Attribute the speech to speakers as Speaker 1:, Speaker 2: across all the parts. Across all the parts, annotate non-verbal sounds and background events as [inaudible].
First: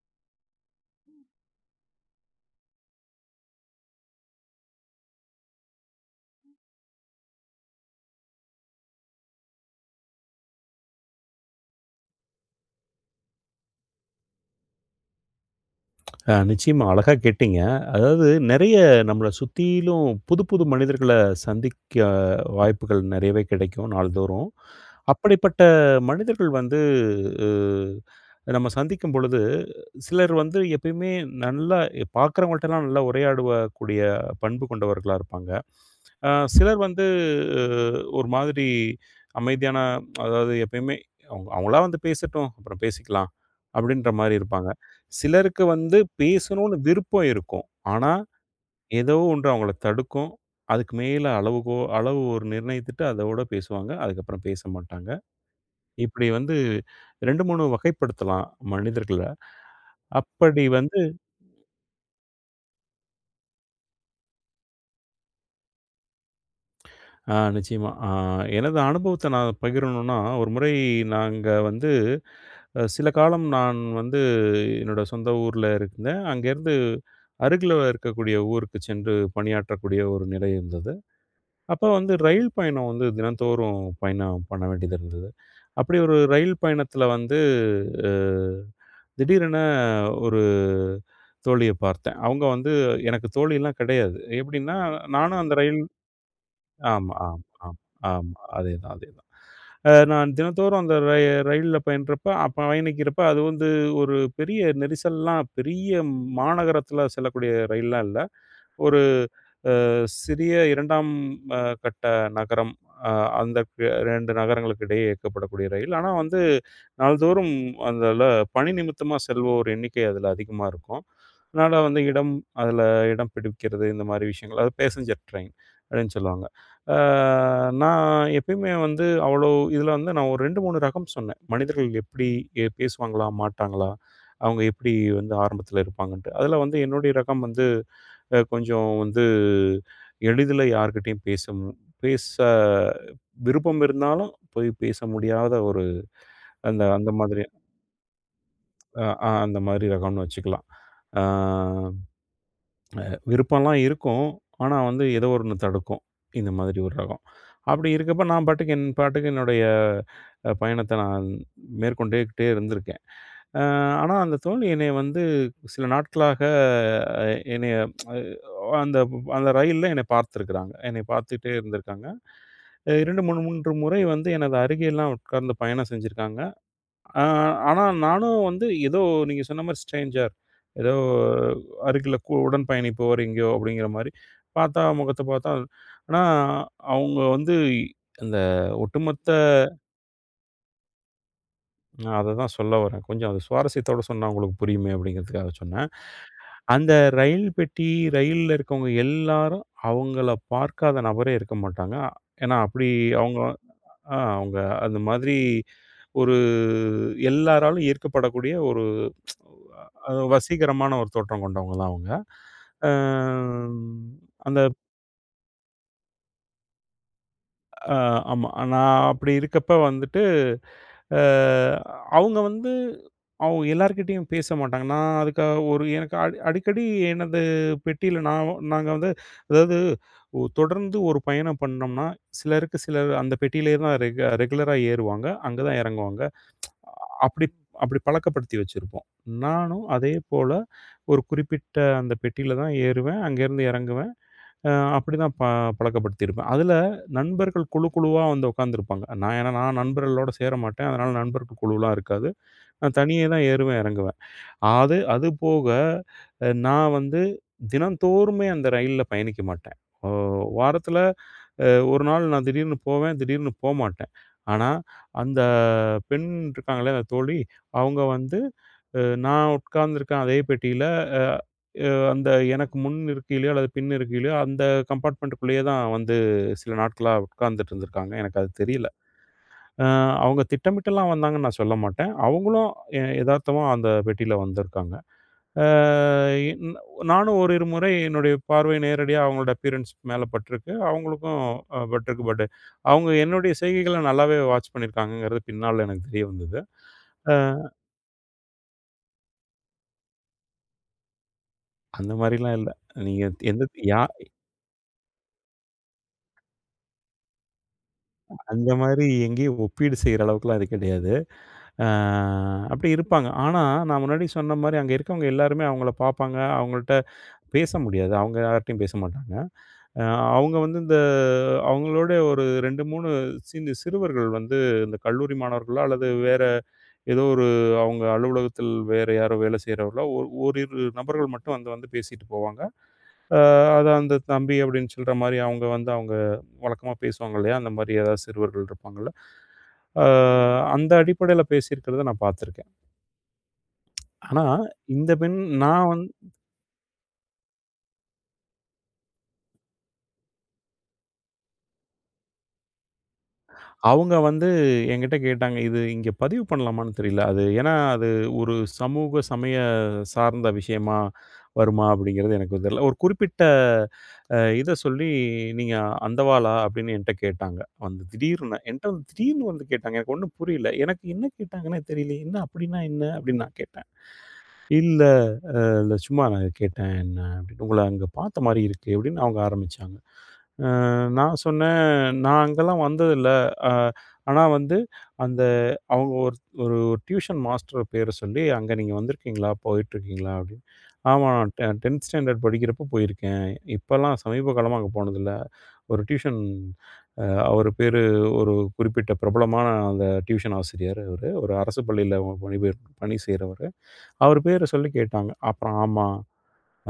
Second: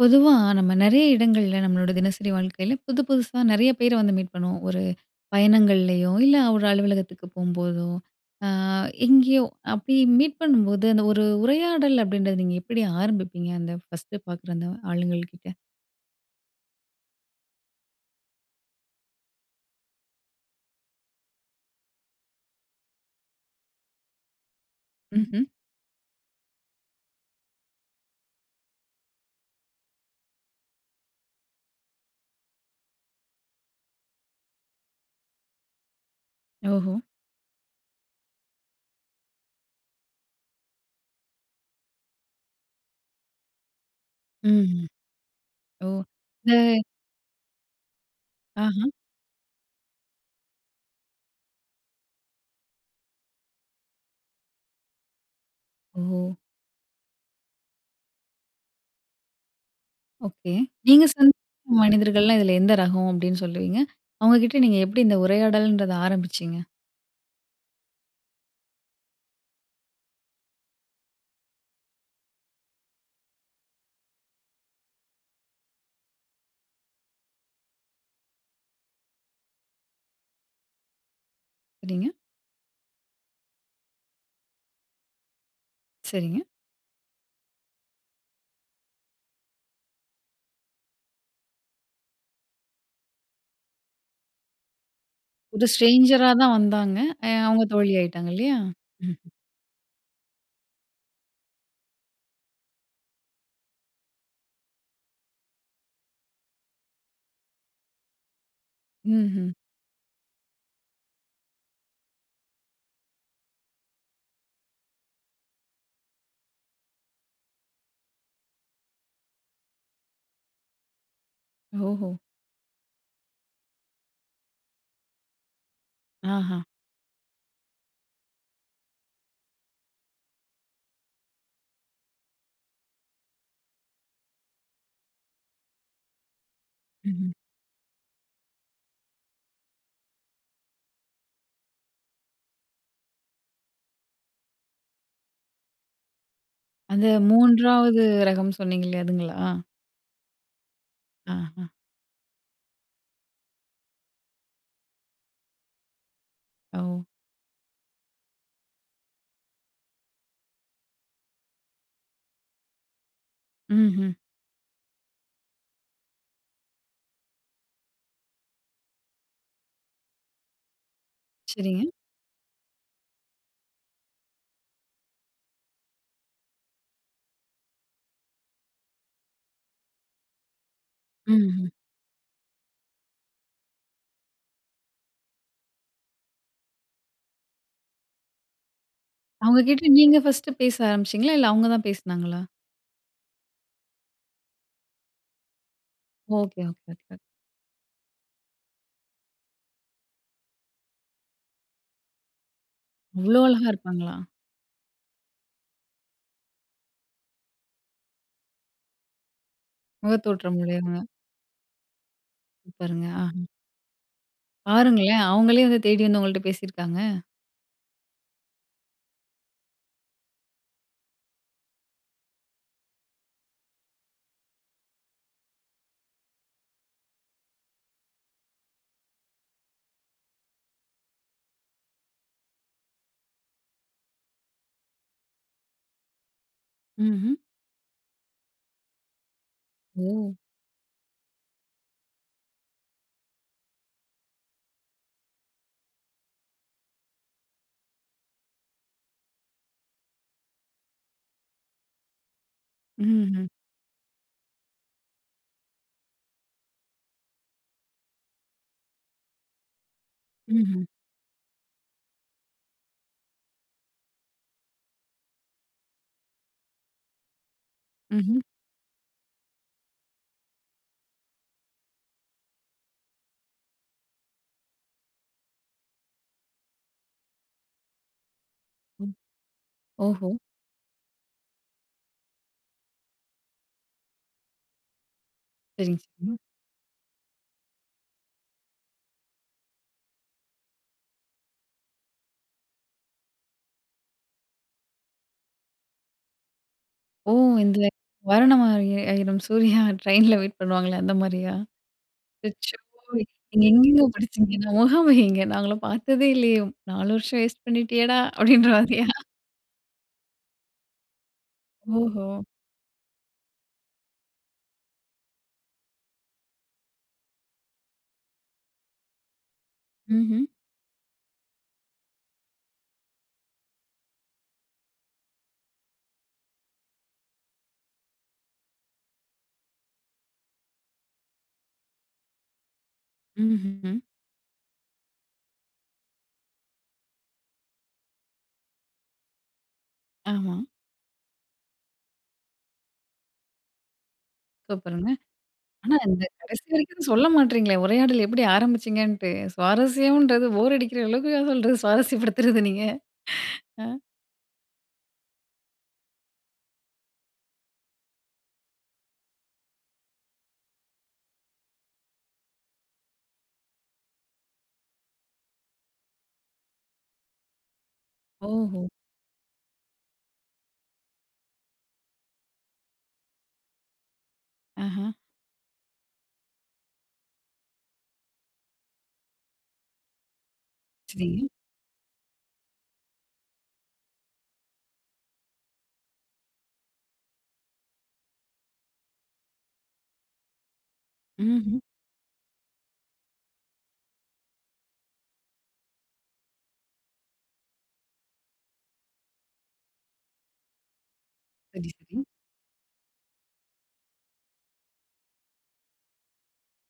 Speaker 1: பொதுவா நம்ம நெறைய இடங்கள்ல, நம்மளோட தினசரி வாழ்க்கையில புது, புதுசா நெறைய பேர வந்து மீட் பண்ணுவோம். ஒரு பயணங்கள்லேயோ இல்ல, ஒரு அலுவலகத்துக்கு போகும்போதோ அ எங்கேயோ. அப்டி மீட் பண்ணும்போது அந்த ஒரு உரையாடல் அப்படின்றத நீங்க எப்படி ஆரம்பிப்பீங்க? அந்த ஃபர்ஸ்ட்டு பாக்குற அந்த ஆளுகள் கிட்ட?
Speaker 2: அ நிச்சயமா அழகா கேட்டிங்க அதாவது, நெறைய நம்மள சுத்திலும் புதுப்புது மனிதர்கள சந்திக்க, வாய்ப்புகள் நெறையவே கெடைக்கும் நாள்தோறும்.
Speaker 1: ம்ஹ்ம்.
Speaker 2: அப்படிப்பட்ட மனிதர்கள் வந்து உ நம்ம சந்திக்கும் பொழுது, சிலர் வந்து எப்பயுமே நல்லா பாக்குறவங்கள்ட்டலாம், நல்லா உரையாடவக்கூடிய பண்பு கொண்டவர்களாக இருப்பாங்க. அ சிலர்
Speaker 1: ஓஹோ!
Speaker 2: வந்து ஒரு மாதிரி அமைதியான அதாவது, எப்பயுமே அவங்க அவங்களா வந்து பேசட்டும். அப்புறம் பேசிக்கலாம் அப்படின்ற மாதிரி
Speaker 1: ம்
Speaker 2: இருப்பாங்க.
Speaker 1: ம்,
Speaker 2: சிலருக்கு
Speaker 1: ஓ!
Speaker 2: வந்து பேசணுன்னு
Speaker 1: சரி.
Speaker 2: விருப்பம் இருக்கும், ஆனா,
Speaker 1: ஆஹ.
Speaker 2: ஏதோ ஒண்ணு அவங்கள தடுக்கும். அதுக்கு மேல அளவுகோ அளவு ஒரு நிர்ணயித்துட்டு அதோடு பேசுவாங்க. அதுக்கப்புறம் பேச மாட்டாங்க. இப்டி
Speaker 1: ஓ!
Speaker 2: வந்து 2,3 வகைப்படுத்தலாம் மனிதர்கள்ல
Speaker 1: ஓகே.
Speaker 2: அப்படி வந்து.
Speaker 1: நீங்க சந்த மனிதர்கள்ல இதுல எந்த ரகம்? அப்படின்னு சொல்லுவீங்க. அவங்ககிட்ட நீங்க எப்டி இந்த உரையாடல்ன்றத ஆரம்பிச்சீங்க?
Speaker 2: ஆ நிச்சயமா ஆ எனது அனுபவத்த நான் பகிரணுனா, ஒரு முறை நாங்க வந்து சில காலம், நான் வந்து என்னோட சொந்த ஊர்ல இருந்தேன். அங்கேருந்து அருகில இருக்கக்கூடிய ஊருக்கு சென்று, பணியாற்றக்கூடிய ஒரு நிலை இருந்தது. அப்போ
Speaker 1: சரிங்க.
Speaker 2: வந்து ரயில் பயணம் வந்து, தினந்தோறும் பயணம் பண்ண வேண்டியது இருந்தது. அப்படி ஒரு
Speaker 1: சரிங்க.
Speaker 2: ரயில் பயணத்தில வந்து, திடீரென ஒரு தோழிய பார்த்தேன். அவங்க வந்து எனக்கு தோழியல்லாம் கெடையாது எப்படின்னா நானும் அந்த
Speaker 1: ஒரு
Speaker 2: ரயில்
Speaker 1: ஸ்ட்ரேஞ்சரா தான் வந்தாங்க
Speaker 2: ஆமா, ஆமா,
Speaker 1: அவங்க
Speaker 2: ஆமா,
Speaker 1: தோழியாயிட்டாங்க,
Speaker 2: ஆமா.
Speaker 1: இல்லையா?
Speaker 2: அதேதான், அதேதான்.
Speaker 1: [chuckles]
Speaker 2: நான் தினந்தோறும் அந்த ரயில்ல பயணப்போ, அப்போ பயணிக்கிறப்போ அது வந்து ஒரு பெரிய, நெரிசல்லாம் பெரிய மாநகரத்தில செல்லக்கூடிய ரயில்லாம் இல்ல. ஒரு
Speaker 1: ம்ஹ்ம்.
Speaker 2: அ சிறிய 2ம் கட்ட நகரம் அ அந்த 2 நகரங்களுக்கு இடையே இயக்கப்படக்கூடிய ரயில். ஆனா, வந்து நாள்தோறும் அந்ததுல பணி நிமித்தமா செல்வோர் எண்ணிக்கை அதுல அதிகமா இருக்கும். [unintelligible]
Speaker 1: ஓஹோ!
Speaker 2: இடம் அதுல இடம் பிடிக்கிறது இந்த மாதிரி விஷயங்கள், அது பேஸஞ்சர் ட்ரெயின்னு சொல்லுவாங்க.
Speaker 1: ஆஹ.
Speaker 2: அ நான் எப்பயுமே வந்து அவ்ளோ இதுல வந்து நான், ஒரு 2 ,3 ரகம் சொன்னேன். மனிதர்கள் எப்டி பேசுவாங்களா? மாட்டாங்களா? அவங்க எப்டி வந்து ஆரம்பத்தில இருப்பாங்கன்ட்டு. அதுல வந்து என்னுடைய
Speaker 1: ம்ஹ்ம்.
Speaker 2: ரகம் வந்து கொஞ்சம் வந்து எளிதில யார்க்கிட்டயும் பேச பேச விருப்பம் இருந்தாலும், போய் பேச முடியாத ஒரு அந்த
Speaker 1: அந்த
Speaker 2: அந்த மாதிரி.
Speaker 1: 3வது ரகம்னு சொன்னீங்கல்ல,
Speaker 2: ஆ அ
Speaker 1: அதுங்களா?
Speaker 2: அந்த மாரி ரகம்ன்னு வச்சக்கலாம். அ
Speaker 1: ஆஹ.
Speaker 2: விருப்பம்ல்லாம் இருக்கும். ஆனா, வந்து ஏதோ ஒண்ணு தடுக்கும். இந்த மாரி ஒரு
Speaker 1: ஓ!
Speaker 2: ரகம். அப்படி இருக்கப்ப நான் பாட்டுக்கு என் பாட்டுக்கு என்னுடைய பயணத்த, நான் மேற்கொண்டேக்கிட்டே இருந்திருக்கேன்.
Speaker 1: ம்ஹ்ம்.
Speaker 2: ஆனா அந்த தோழி என்னைய வந்து சில நாட்களாக என்னைய [tsk] அந்த அந்த ரயில்ல என்னைய பாத்துருக்காங்க. என்னைய பாத்துட்டே
Speaker 1: சரிங்க.
Speaker 2: இருந்துருக்காங்க. 2, 3, 3 முறை வந்து எனது அருகேலாம் உட்கார்ந்து பயணம் செஞ்சிருக்காங்க. அ ஆனா நானும் வந்து ஏதோ நீங்க சொன்ன மாரி ஸ்ட்ரேஞ்சர், ஏதோ
Speaker 1: ம் ம்.
Speaker 2: அருகில உடன் பயணிப்போர் எங்கேயோ, அப்படிங்கிற மாதிரி பாத்தா முகத்த பாத்தா ஆனா அவங்க வந்து இந்த ஒட்டுமொத்த
Speaker 1: அவங்க கிட்ட நீங்க ஃபர்ஸ்ட்டு பேச ஆரம்பிச்சீங்களா இல்ல, அவங்க தான்
Speaker 2: நான்
Speaker 1: பேசினாங்களா?
Speaker 2: அததான் சொல்ல வரேன். கொஞ்சம் அத சுவாரஸ்யத்தோட சொன்னா, உங்களுக்கு புரியுமே அப்படிங்கிறதுக்காக சொன்னேன்.
Speaker 1: ஒகே, ஒகே,
Speaker 2: அந்த
Speaker 1: ஒகே.
Speaker 2: ரயில் பெட்டி ரயில்ல இருக்கவங்க எல்லாரும், அவங்கள பாக்காத நபரே இருக்க மாட்டாங்க. ஏன்னா, அப்படி
Speaker 1: இவ்ளோ
Speaker 2: அவங்க
Speaker 1: அழகா இருப்பாங்களா!
Speaker 2: அ அவங்க அந்த மாதிரி ஒரு எல்லாராலும் ஈர்க்கப்படக்கூடிய [tsk] ஒரு
Speaker 1: முகத்தோற்றம்
Speaker 2: வசீகரமான
Speaker 1: மூலியமா.
Speaker 2: ஒரு தோற்றம் கொண்டவங்க தான் அவங்க. அ
Speaker 1: சூப்பருங்க, ஆஹ.
Speaker 2: அந்த
Speaker 1: பாருங்களேன்! அவுங்களே வந்து தேடி வந்து உங்கள்ட்ட பேசியிருக்காங்க.
Speaker 2: அ ஆமா. நான் அப்படி இருக்கப்போ வந்துட்டு, அ அவங்க வந்து அவங்க எல்லார்கிட்டேயும் பேச மாட்டாங்க. நான் அதுக்காக ஒரு எனக்க அடு அடிக்கடி எனது பெட்டியில நாவும் நாங்க வந்து அதாவது, ஓ தொடர்ந்து ஒரு பயணம் பண்ணோம்னா, சிலருக்கு சிலர், அந்த பெட்டியிலேயே தான் ரெகு ரெகுலரா ஏறுவாங்க. அங்கே தான் இறங்குவாங்க.
Speaker 1: ம்ஹ்ம்.
Speaker 2: அப்படி அப்படி பழக்கப்படுத்தி வச்சிருப்போம். நானும்
Speaker 1: ஓ!
Speaker 2: அதேபோல ஒரு குறிப்பிட்ட அந்த பெட்டில தான் ஏறுவேன். அங்கேருந்து இறங்குவேன். அ அப்படிதான் ப பழக்கப்படுத்தியிருப்பேன். அதில நண்பர்கள் குழு குழுவா வந்து உக்காந்துருப்பாங்க. நான் என்னனா நான் நண்பர்களோடு சேர மாட்டேன். அதனால நண்பர்க்கு குழுவலாம் இருக்காது. நான் தனியே தான்
Speaker 1: ம்ஹ்ம்.
Speaker 2: ஏறுவேன், இறங்குவேன். அது அதுபோக, அ நான் வந்து தினந்தோறுமே அந்த ரயில்ல பயணிக்க மாட்டேன். ஓ
Speaker 1: ம்ஹ்ம்.
Speaker 2: வாரத்துல அ ஒரு நாள் நான் திடீர்னு போவேன். திடீர்னு போமாட்டேன். ஆனா அந்த பெண் இருக்காங்களே, அந்த தோழி. அவங்க
Speaker 1: ம்ஹ்ம்.
Speaker 2: வந்து நான் அ உட்காந்துருக்கேன். அதே பெட்டியில அ அ அந்த எனக்கு முன் இருக்கையிலையோ, அல்லது பின் இருக்கைலையோ, அந்த கம்பார்ட்மெண்ட்குள்ளேயே தான் வந்து, சில நாட்களா உக்காந்துட்டு இருந்திருக்காங்க. எனக்கு அது தெரியல.
Speaker 1: ம்
Speaker 2: அ
Speaker 1: ஓஹோ!
Speaker 2: அவங்க திட்டமிட்டலாம் வந்தாங்கன்னு நான் சொல்ல மாட்டேன், அவங்களும் எ எதார்த்தமா அந்த பெட்டியில வந்திருக்காங்க. அ
Speaker 1: சரி [unintelligible]
Speaker 2: இ நானும் ஓரிரு முறை என்னுடைய பார்வை நேரடியா அவங்களோட அப்பியரன்ஸ் மேலே பட்டிருக்கு. அவங்களுக்கும் ம் அ பட்டிருக்கு. பட் அவங்க என்னுடைய செய்கைகளை நல்லாவே வாட்ச் பண்ணியிருக்காங்கங்கிறது பின்னால எனக்கு தெரிய வந்தது.
Speaker 1: ஓ
Speaker 2: அ
Speaker 1: இந்த [chuckles] வரணமாரிய ஆயிரம் சூர்யா ட்ரெயின்ல வெயிட் பண்ணுவாங்களே அந்த மாரியா,
Speaker 2: அந்த மாரிலாம் இல்ல.
Speaker 1: அச்சோ
Speaker 2: நீங்க
Speaker 1: நீங்க
Speaker 2: எந்த
Speaker 1: எங்கேங்க
Speaker 2: யார்
Speaker 1: படிசீங்க, அந்த முகம் எங்க, நாங்களும் பார்த்ததே இல்லையே, நாலு வருஷம் [chuckles] வேஸ்ட் பண்ணிட்டியேடா! அப்படின்ற
Speaker 2: அந்த மாதிரி
Speaker 1: மாதிரியா?
Speaker 2: எங்கேயும் ஒப்பீடு செய்ற அளவுக்குலாம் இது கிடையாது. அ
Speaker 1: ஓஹோ.
Speaker 2: அப்படி இருப்பாங்க. ஆனா நான் முன்னாடி சொன்ன மாரி அங்கே இருக்கவங்க எல்லாருமே அவங்களை பாப்பாங்க. அவங்கள்ட்ட பேச முடியாது. அவங்க யார்ட்டயும் பேச மாட்டாங்க. அ
Speaker 1: ம்ஹ்ம்.
Speaker 2: அவங்க வந்து இந்த அவங்களோட ஒரு 2 3 சின்ன சிறுவர்கள் வந்து, இந்த கல்லூரி மாணவர்களோ அல்லது வேற ஏதோ ஒரு, அவங்க அலுவலகத்தில் வேறு யாரோ வேலை செய்றவர்களோ, ஒ ஓரிரு நபர்கள் மட்டும் வந்து வந்து பேசிட்டு போவாங்க. அ அது
Speaker 1: ம்ஹ்ம்.
Speaker 2: அந்த தம்பி அப்படின்னு சொல்ற மாதிரி அவங்க வந்து அவங்க வழக்கமா பேசுவாங்க இல்லையா, அந்த மாரி ஏதாவது சிறுவர்கள் இருப்பாங்கள்ல, அ
Speaker 1: ஆமா.
Speaker 2: அந்த அடிப்படையில பேசியிருக்கிறதை நான் பார்த்துருக்கேன். ஆனா
Speaker 1: சூப்பர்‌ங்க.
Speaker 2: இந்த பெண் நான்
Speaker 1: ஆனா
Speaker 2: வந்
Speaker 1: இந்த கடைசி வரைக்கும் சொல்ல மாட்றீங்களே, உரையாடல் எப்படி ஆரம்பிச்சீங்கன்னுட்டு. சுவாரஸ்யம்ன்றது, போர் அடிக்கிற அளவுக்கா சொல்றது. சுவாரஸ்யப்படுத்துறது நீங்க அ.
Speaker 2: அவங்க வந்து என்கிட்ட கேட்டாங்க, "இது இங்கே பதிவு பண்ணலாமான்னு தெரியல" அது ஏன்னா அது ஒரு சமூக சமய சார்ந்த விஷயமா வருமா அப்படிங்கிறது எனக்கு தெரில. ஒரு குறிப்பிட்ட அ இதை சொல்லி, "நீங்க அந்தவாளா?" அப்டின்னு என்ட்ட கேட்டாங்க. வந்து திடீர்னு.
Speaker 1: ஓஹோ!
Speaker 2: என்ட்ட திடீர்னு வந்து கேட்டாங்க. எனக்கு ஒண்ணும் புரியல. எனக்கு என்ன கேட்டாங்கன்னே தெரியலையே, "என்ன அப்படின்னா என்ன?" அப்படின்னு நான் கேட்டேன் "இல்லை
Speaker 1: ஆஹன்.
Speaker 2: இல்லை சும்மா நான் கேட்டேன்." என்ன அப்படின், "உங்களை அங்கே பார்த்த மாரி இருக்கு" அப்படின்னு அவங்க ஆரம்பிச்சாங்க. அ நான்
Speaker 1: சரி.
Speaker 2: சொன்னேன், "நான் அங்கேலாம் வந்ததில்லை". அ ஆனா வந்து, அந்த அவங்க ஒரு ஒரு டியூஷன் மாஸ்டர் பேரை சொல்லி, "அங்கே நீங்க வந்திருக்கீங்களா, போயிட்டுருக்கீங்களா" அப்படின்னு. "ஆமாம் நான் டெ
Speaker 1: ம்ஹ்ம்.
Speaker 2: 10 ஸ்டாண்டர்ட் படிக்கிறப்போ போயிருக்கேன். இப்போலாம் சமீப காலமா அங்கே போனதில்ல". ஒரு டியூஷன் அ அவர் பேரு ஒரு குறிப்பிட்ட பிரபலமான அந்த டியூஷன் ஆசிரியர் அவரு ஒரு அரசு
Speaker 1: சரி, சரி.
Speaker 2: பள்ளியில பணிபெயர் பணி செய்றவரு. அவர் பேரை சொல்லி கேட்டாங்க. அப்புறம் "ஆமா,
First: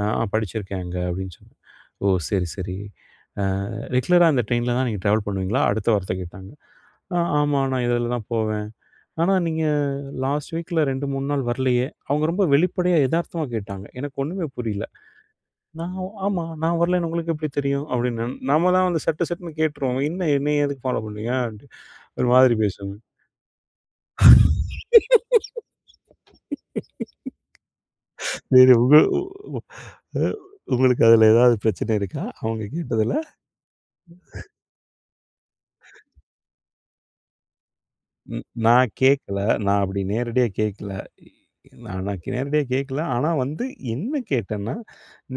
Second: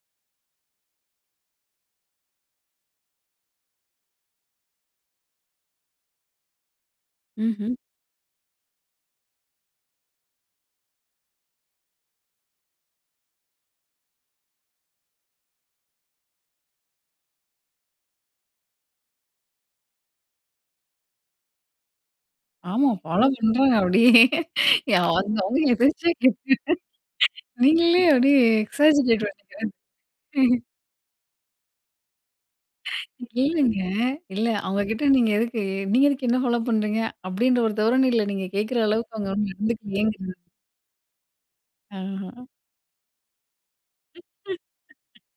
Speaker 2: அ படிச்சிருக்கேன் அங்கே". அப்படின்னு சொன்ன. "ஓ சரி சரி. அ ரெகுலரா அந்த ட்ரெயினில தான் நீங்க ட்ராவல் பண்ணுவீங்களா?" அடுத்த வார்த்தை கேட்டாங்க. "ஆ ஆமா
Speaker 1: ம்ஹ்ம்.
Speaker 2: நான் இதுல தான் போவேன்". "ஆனா நீங்க லாஸ்ட் வீக்கில 2 3 நாள் வரலையே". அவங்க ரொம்ப வெளிப்படையா எதார்த்தமா கேட்டாங்க. எனக்கு ஒன்னுமே புரியல. நான் ஆமா நான் வரலைன்னு உங்களுக்கு எப்படி தெரியும். அப்படின்னு. நம்ம தான் வந்து சட்டு சட்டுன்னு கேட்டுருவோம். என்ன என்னை எதுக்கு ஃபாலோ பண்ணுறீங்கன்ட்டு. ஒரு மாதிரி பேசுவேங்க.
Speaker 1: ஆமாம், பாலோ பண்றாங்க அப்படியே, [unintelligible] நீங்களே அப்படியே
Speaker 2: [laughs] சரி உங்கள
Speaker 1: எக்ஸாஜிரேட்டரா
Speaker 2: உ அ
Speaker 1: நீங்க?
Speaker 2: உங்களுக்கு அதில ஏதாவது பிரச்சனை இருக்கா, அவங்க கேட்டதில?
Speaker 1: [laughs] இல்லைங்க, இல்லை அவங்க கிட்ட நீங்க எதுக்கு நீங்க எதுக்கு என்ன ஃபாலோ பண்ணுறீங்க, அப்படின்ற ஒரு தோரணைல
Speaker 2: ம்
Speaker 1: நீங்க கேட்கிற
Speaker 2: நான்
Speaker 1: அளவுக்கு, அவங்க
Speaker 2: கேக்கல.
Speaker 1: ஒண்ணும்
Speaker 2: நான் அப்படி
Speaker 1: நடந்துக்கலையேங்கறதுதான்.
Speaker 2: நேரடியா கேக்கல. நான் நான்
Speaker 1: ஆஹான்.
Speaker 2: நேரடியா கேக்கல. ஆனா வந்து என்ன கேட்டேன்னா,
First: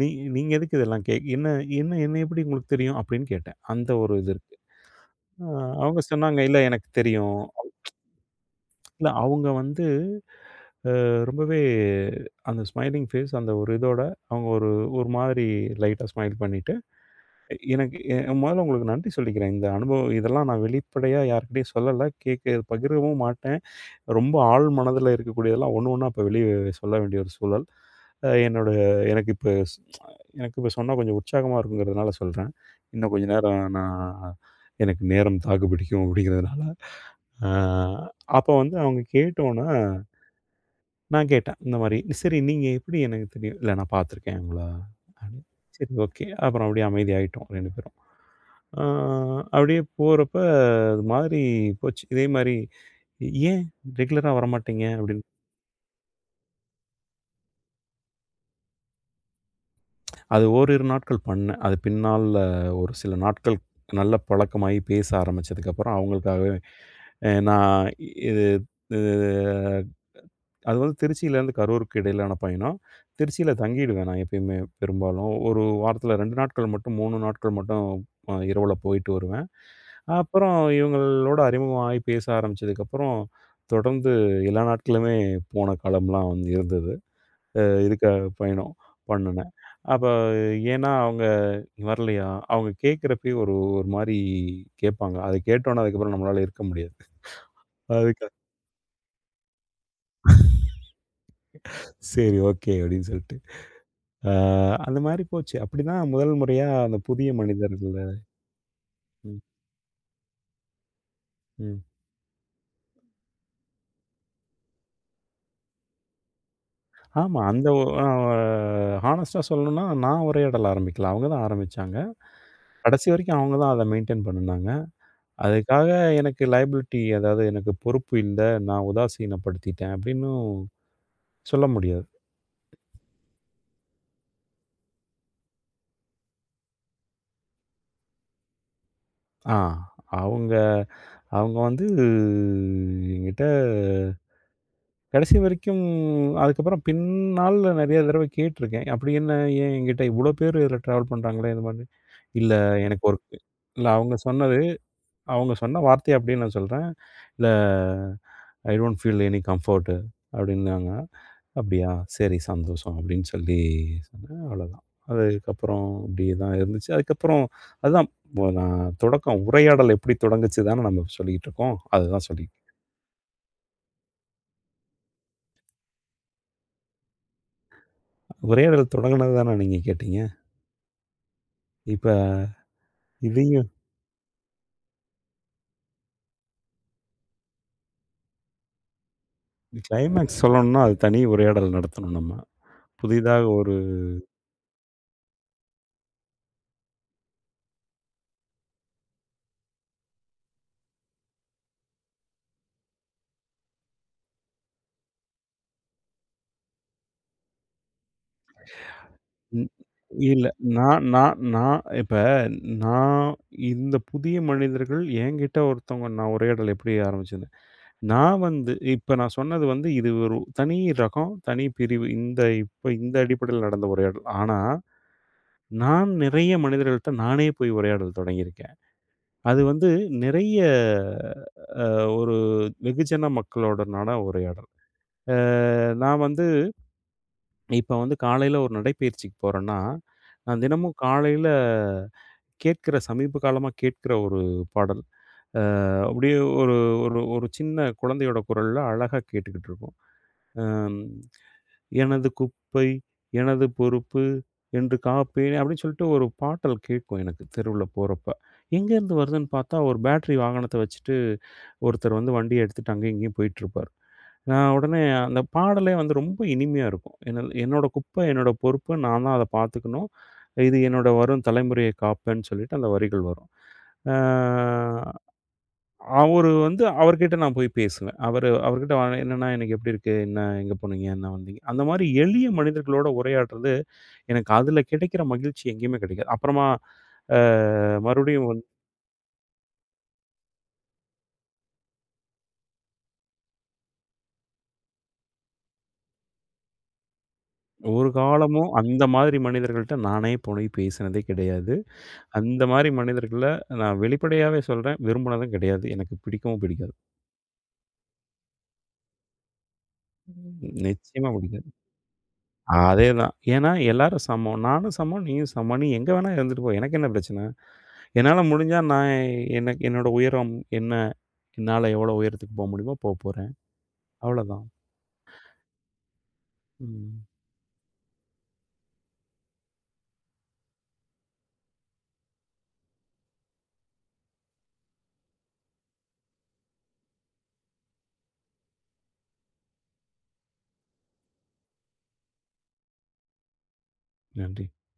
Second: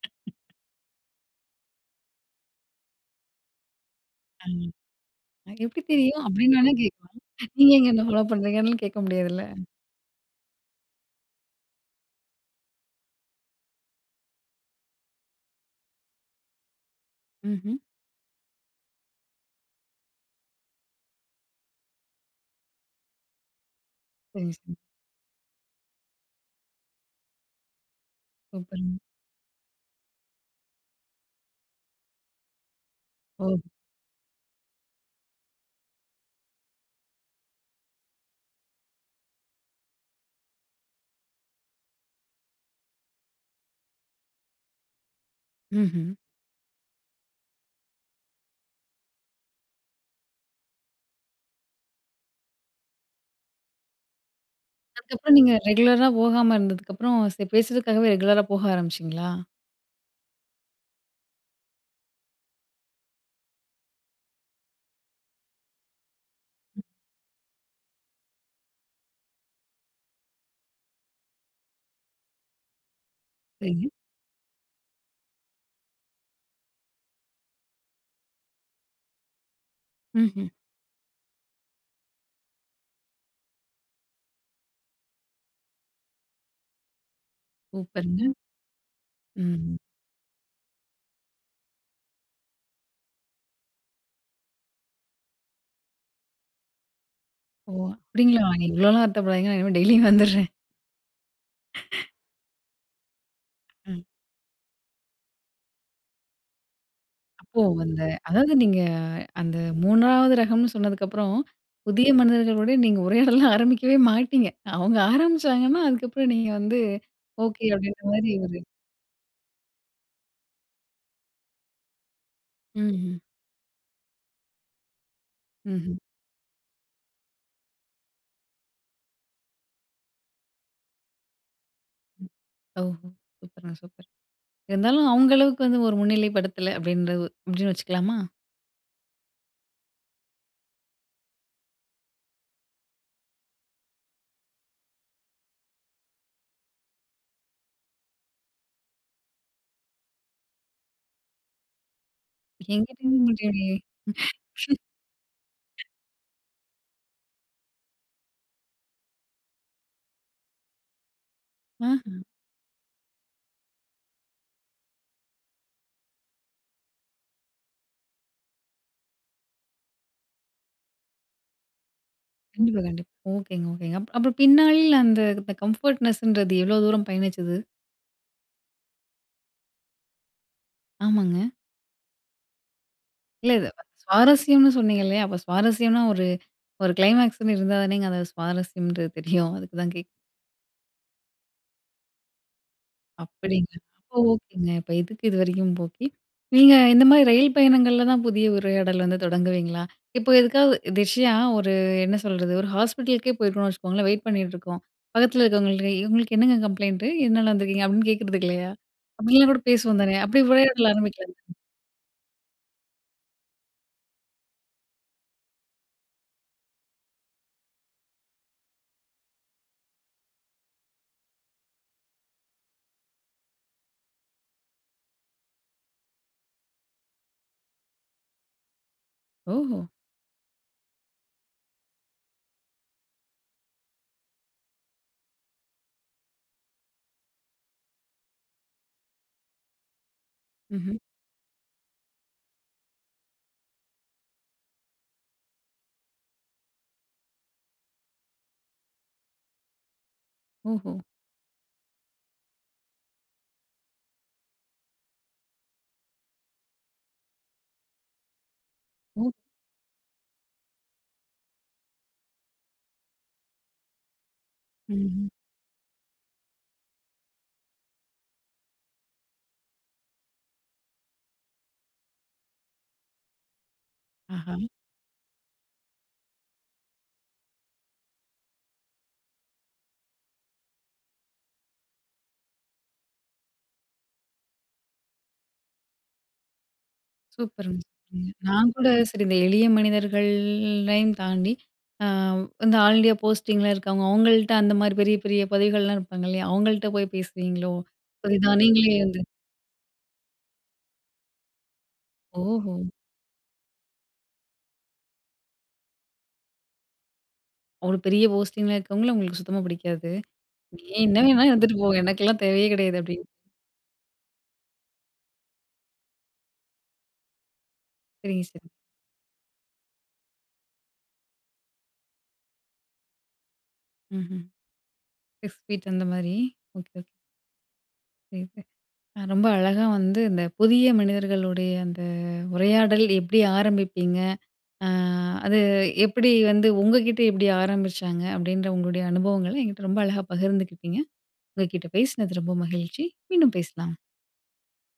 Speaker 2: "நீ நீங்க எதுக்கு இதெல்லாம் கே என்ன என்ன என்ன எப்படி உங்களுக்கு தெரியும்?" அப்படின்னு கேட்டேன். அந்த ஒரு இது
Speaker 1: ம்
Speaker 2: இருக்கு.
Speaker 1: [chuckles]
Speaker 2: ஆ
Speaker 1: உனக்கு எப்படி
Speaker 2: அவங்க
Speaker 1: தெரியும்?
Speaker 2: சொன்னாங்க
Speaker 1: அப்படின்னு
Speaker 2: "இல்ல
Speaker 1: வேண்ணா
Speaker 2: எனக்கு
Speaker 1: கேக்கலாம்.
Speaker 2: தெரியும்".
Speaker 1: நீங்க ஏங்க என்ன ஃபாலோ பண்ணுறீங்கன்னு
Speaker 2: [smacks lips]
Speaker 1: கேட்க
Speaker 2: இல்லை
Speaker 1: முடியாதுல்ல?
Speaker 2: அவங்க வந்து, அ ரொம்பவே அந்த ஸ்மைலிங் ஃபேஸ் அந்த ஒரு இதோட, அவங்க ஒரு ஒரு மாதிரி லைட்டா ஸ்மைல் பண்ணிட்டு,
Speaker 1: ம்ஹ்ம்
Speaker 2: எனக்கு எ மொதல்ல உங்களுக்கு நன்றி சொல்லிக்கிறேன். இந்த அனுபவம் இதெல்லாம் நான் வெளிப்படையா யார்க்கிட்டயும் சொல்லலை, கேட்க பகிரவும் மாட்டேன். ரொம்ப
Speaker 1: சரி,
Speaker 2: ஆழ்
Speaker 1: சரி.
Speaker 2: மனதில இருக்கக்கூடியதெல்லாம், ஒண்ணு ஒண்ணா, இப்போ வெளிய சொல்ல வேண்டிய ஒரு சூழல். அ என்னோடய
Speaker 1: சூப்பர்ங்க.
Speaker 2: எனக்கு இப்போ, எனக்கு இப்போ சொன்னா கொஞ்சம் உற்சாகமா இருக்குங்கிறதுனால, சொல்றேன். இன்னும் கொஞ்சம்
Speaker 1: ஓ!
Speaker 2: நேரம் நான் [chuckles] எனக்கு நேரம் தாக்கு பிடிக்கும். அப்படிங்கிறதுனால. அ, அப்போ வந்து அவங்க கேட்ட உடனே, நான் கேட்டேன். இந்த மாரி. "சரி நீங்க எப்படி எனக்கு தெரியும்" "இல்லை நான் பார்த்துருக்கேன் உங்களை". அப்டி சரி
Speaker 1: ம்ஹ்ம்.
Speaker 2: ஓகே அப்புறம் அப்படியே அமைதியாயிட்டோம். 2 பேரும். அ அப்படியே போறப்ப இது மாதிரி போச்சு, இதே மாரி "ஏன் ரெகுலரா வரமாட்டிங்க?" அப்படின்னு.
Speaker 1: அதுக்கப்புறம் நீங்க ரெகுலராக போகாம இருந்ததுக்கப்புறம், ஸ் பேசுரதுக்காகவே ரெகுலரா போக ஆரம்பிச்சீங்களா?
Speaker 2: அது ஓரிரு நாட்கள் பண்ணேன். அது பின்னால ஒரு சில நாட்கள் நல்ல பழக்கமாகி பேச ஆரம்பிச்சதுக்கப்பறம் அவங்களுக்காகவே அ நான் இ இது அ அது வந்து திருச்சியிலேருந்து கரூருக்கு இடையிலான பயணம். திருச்சியில
Speaker 1: சரிங்க.
Speaker 2: தங்கிடுவேன் நான் எப்பயுமே பெரும்பாலும். ஒரு வாரத்தில 2 நாட்கள் மட்டும் 3 நாட்கள் மட்டும் அ இரவில போயிட்டு வருவேன்.
Speaker 1: ம்ஹ்ம்.
Speaker 2: அப்பறம் இவங்களோட அறிமுக ஆயி பேச ஆரம்பிச்சதுக்கப்பறம் தொடர்ந்து எல்லா நாட்களுமே போன காலம்லாம் வந்து இருந்தது. அ இதுக்காக,
Speaker 1: சூப்பர்ங்க.
Speaker 2: பயணம் பண்ணுனேன்.
Speaker 1: ம்ஹ்ம்.
Speaker 2: அப்ப ஏன்னா அவங்க "வரலையா?" அவங்க கேட்கறப்பயே ஒரு ஒரு மாரி கேட்பாங்க. அத கேட்ட உடனே அதுக்கப்பறம் நம்மளால இருக்க முடியாது.
Speaker 1: ஓ!
Speaker 2: அதுக்கா
Speaker 1: அப்படிங்களா? நீங்க இவ்வளோலாம் வருத்தப்படாதீங்க. நான் இனிமே டெய்லியும் வந்தர்றேன்.
Speaker 2: [laughs] "சரி, ஓகே." அப்படின்னு சொல்லிட்டு.
Speaker 1: ம்ஹ்ம்.
Speaker 2: அ அந்த மாதிரி போச்சு. அப்படி தான் முதல் முறையா அந்த புதிய
Speaker 1: அப்போ அந்த
Speaker 2: மனிதர்கள்ல
Speaker 1: அதாவது நீங்க
Speaker 2: ம்.
Speaker 1: அந்த 3 ரகம்ன்னு சொன்னதக்கப்புறம்,
Speaker 2: ம்.
Speaker 1: புதிய மனிதர்களோடு நீங்க உரையாடல்லாம் ஆரம்பிக்கவே மாட்டீங்க. அவங்க ஆரம்பிச்சாங்கன்னா, அதுக்கப்பறம் நீங்க வந்து
Speaker 2: ஆமா.
Speaker 1: ஓகே
Speaker 2: அந்த ஒ
Speaker 1: அப்படின்ற
Speaker 2: அ
Speaker 1: மாரி ஒரு
Speaker 2: ஹானஸ்ட்டா சொல்லணும்னா நான் உரையாடல் ஆரம்பிக்கல. அவங்க தான் ஆரம்பிச்சாங்க. கடைசி
Speaker 1: ம்ஹ்ம்.
Speaker 2: வரைக்கும் அவங்க தான் அத மெயின்டெயின் பண்ணுனாங்க. அதுக்காக
Speaker 1: ம்ஹ்ம்.
Speaker 2: எனக்கு லையபிலிட்டி ஏதாவது எனக்கு பொறுப்பு இல்ல, நான் உதாசீனப்படுத்திட்டேன் அப்படின்னும் சொல்ல முடியாது.
Speaker 1: ம். ஓஹோ! சூப்பர்‌ங்க சூப்பர். இருந்தாலும் அவங்க அளவுக்கு வந்து ஒரு முன்னிலை படுத்தல அப்படின்ற அப்படின்னு வச்சுக்கலாமா?
Speaker 2: ஆ. அவுங்க அவுங்க வந்து, என்கிட்ட கடைசி வரைக்கும் கடைசி வரைக்கும் அதுக்கப்புறம் பின்னாள்ல, நெறைய தடவை கேட்டுருக்கேன். அப்டி என்ன? ஏன்? எங்கிட்ட இவ்ளோ பேரு, இதில ட்ராவல் பண்ணுறாங்களே! இது மாரி. இல்ல எனக்கு ஒர்க் இல்ல அவுங்க சொன்னது, அவுங்க சொன்ன
Speaker 1: [unintelligible]
Speaker 2: வார்த்தைய அப்டியே நான் சொல்றேன். "இல்ல I don't feel any comfort" அப்டின்னாங்க. "அப்டியா,
Speaker 1: ஆஹ.
Speaker 2: சரி சந்தோஷம்" அப்டின்னு சொல்லி சொன்னேன், அவ்ளோதான். அதுக்கப்புறம் இப்டியே தான் இருந்துச்சு. அதுக்கப்புறம், அதான் நான், தொடக்கம் உரையாடல் எப்டி தொடங்குச்சுன்தான நாம சொல்லிகிட்டுருக்கோம். அதுதான் சொல்லி.
Speaker 1: கண்டிப்பா, கண்டிப்பா. ஓகேங்க, ஓகேங்க. அப் அப்ப பின்னாளில் அந்த கம்ஃபர்ட்னெஸ் ன்றது எவ்ளோ தூரம் பயணிச்சது?
Speaker 2: உரையாடல் தொடங்குனது தான, நீங்க கேட்டீங்க?
Speaker 1: ஆமாங்க.
Speaker 2: இப்ப
Speaker 1: இல்ல இது
Speaker 2: இதையும்.
Speaker 1: சுவாரஸ்யம்ன்னு சொன்னீங்கல்லையா? அப்போ சுவாரஸ்யம்னா, ஒரு ஒரு கிளைமாக்ஸ்னு இருந்தாதானே, நீங்க அத சுவாரஸ்யம்ன்றது தெரியும். அதுக்கு தான் கேட்
Speaker 2: கிளைமாக்ஸ் சொல்லணும்னா, அது தனி உரையாடல் நடத்தணும் நம்ம. புதிதாக ஒரு
Speaker 1: அப்டிங்களா! அப்ப ஓகேங்க. இப்ப எதுக்கு இதுவரைக்கும், ஓகே. நீங்க இந்த மாரி ரயில் பயணங்கள்ல தான் புதிய உரையாடல் வந்து தொடங்குவீங்களா? இப்ப எதுக்காவது ஒரு விஷயம் ஒரு என்ன சொல்றது? ஒரு ஹாஸ்பிட்டலுக்கே போயிருக்கோம்னு வச்சுக்கோங்களேன். வெயிட் பண்ணிட்டு இருக்கோம். பக்கத்ல இருக்கிறவங்கிட்ட, "உங்களுக்கு என்னங்க கம்ப்ளைண்ட்டு? எத்னால வந்துருக்கீங்க?" அப்டின்னு கேக்றதுக்கு
Speaker 2: [breath]
Speaker 1: இல்லையா? அப்டிலாம் கூட
Speaker 2: ம்.
Speaker 1: பேசுவோம் தானே? அப்டி
Speaker 2: இல்ல
Speaker 1: உரையாடல்
Speaker 2: நான் நான்
Speaker 1: ஆரம்பிக்கலால்ல.
Speaker 2: நான் இப்ப நான் இந்த புதிய மனிதர்கள், என்கிட்டே ஒருத்தவங்க, நான் உரையாடல் எப்படி ஆரம்பிச்சது. நான் வந்து இப்ப நான் சொன்னது வந்து, இது ஒரு தனி ரகம், தனி பிரிவு. இந்த இப்ப, இந்த அடிப்படைல நடந்த உரையாடல். ஆனா, நான் நிறைய மனிதர்கள்கிட்ட நானே போய் உரையாடல் தொடங்கியிருக்கேன். அது
Speaker 1: ஓஹோ!
Speaker 2: வந்து நிறைய, ஒரு வெகுஜன மக்களோட நட உரையாடல். அ நான் வந்து [swallows] இப்ப வந்து காலைல ஒரு நடைப்பயிற்சிக்கு போறேன்னா, நான் தினமும்
Speaker 1: ம்ஹ்ம்.
Speaker 2: காலைல கேட்கிற, சமீப காலமா கேட்கிற ஒரு பாடல். அ அப்டியே ஒரு ஒரு ஒரு சின்ன குழந்தையோட குரல்ல அழகா கேட்டுக்கிட்டு இருக்கும். அ
Speaker 1: ஓஹோ!
Speaker 2: "எனது குப்பை, எனது பொறுப்பு என்று காப்பேன்" அப்டின்னு சொல்ட்டு ஒரு பாட்டல் கேட்கும் எனக்கு, தெருவுல போறப்ப. எங்கேருந்து
Speaker 1: ஓ.
Speaker 2: வருதுன்னு பார்த்தா, ஒரு பேட்ரி வாகனத்த வச்சுட்டு ஒருத்தரு வந்து வண்டியை எடுத்துட்டு, அங்கேயும், இங்கேயும் போயிட்டுருப்பார். நான் உடனே
Speaker 1: ம்ஹ்ம்.
Speaker 2: அந்த பாடலே வந்து ரொம்ப இனிமையா இருக்கும். என்ன என்னோட குப்பை, என்னோட பொறுப்பு, நான்தான் அத பார்த்துக்கணும். இது என்னோட வரும் தலைமுறையை காப்பேன்னு சொல்லிட்டு, அந்த வரிகள் வரும். அ
Speaker 1: ஆஹ்ம்.
Speaker 2: அவரு வந்து அவர்கிட்ட நான் போய் பேசுவேன். அவரு அவர்கிட்ட என்னண்ணா இன்னைக்கு எப்டி இருக்கு? என்ன? எங்கே போனீங்க? என்ன வந்தீங்க? அந்தமாரி எளிய மனிதர்களோட உரையாட்றது. எனக்கு அதில கிடைக்கிற மகிழ்ச்சி, எங்கேயுமே கெடைக்காது. அப்புறமா அ
Speaker 1: சூப்பருங்க! சூப்பருங்க!
Speaker 2: மறுபடியும் வந்
Speaker 1: நான் கூட சரி இந்த எளிய மனிதர்கள்லையும் தாண்டி, அ இந்த ஆல் இண்டியா போஸ்டிங்ல இருக்கிறவங்க, அவுங்கள்ட்ட அந்த மாரி பெரிய பெரிய பதவிகள்லாம் இருப்பாங்க, இல்லையா? அவங்கள்ட்ட போய் பேசுவீங்களோ,
Speaker 2: ஒரு
Speaker 1: சரிதான்
Speaker 2: காலமும்
Speaker 1: நீங்களே
Speaker 2: அந்த
Speaker 1: வந்து
Speaker 2: மாரி மனிதர்கள்ட்ட நானே போய் பேசினதே கெடையாது. அந்த
Speaker 1: ஓஹோ!
Speaker 2: மாரி மனிதர்கள, நான் வெளிப்படையாவே சொல்றேன். விரும்பினதும் கிடையாது. எனக்கு பிடிக்கவும் பிடிக்காது.
Speaker 1: அவ்ள பெரிய போஸ்ட்டிங்கில இருக்கவங்கள உங்களுக்கு சுத்தமா பிடிக்காது! "நீ என்ன
Speaker 2: நிச்சயமா
Speaker 1: வேணா
Speaker 2: பிடிக்காது.
Speaker 1: இருந்துட்டு போ. எனக்குலாம் தேவையே கிடையாது", அப்டின்னு.
Speaker 2: அதேதான், ஏன்னா, எல்லாரும் சமம். நானும் சமம், நீயும் சமம். நீ எங்கே வேணா இருந்துட்டு போ. எனக்கு என்ன பிரச்சன? என்னால
Speaker 1: சரிங்க சரிங்க.
Speaker 2: முடிஞ்சா, நான் எனக்கு என்னோட உயரம் என்ன? என்னால எவ்ளோ உயரத்துக்கு போக முடியுமோ போகப்போறேன்
Speaker 1: ம்ஹ்ம்.
Speaker 2: அவ்ளதான். [breath]
Speaker 1: எஸ் ஸ்வீட், அந்த மாரி. Okay, okay.
Speaker 2: ம்.
Speaker 1: [unintelligible] ரொம்ப அழகா வந்து, இந்த புதிய மனிதர்களுடைய அந்த உரையாடல் எப்டி ஆரம்பிப்பீங்க? அ அது எப்டி வந்து, உங்ககிட்ட எப்டி ஆரம்பிச்சாங்க? அப்டின்ற உங்களுடைய அனுபவங்களை என்கிட்டே ரொம்ப அழகா பகிர்ந்துக்கிட்டீங்க. உங்க கிட்ட பேசினது, ரொம்ப மகிழ்ச்சி. மீண்டும் பேசலாம்.
Speaker 2: நன்றி.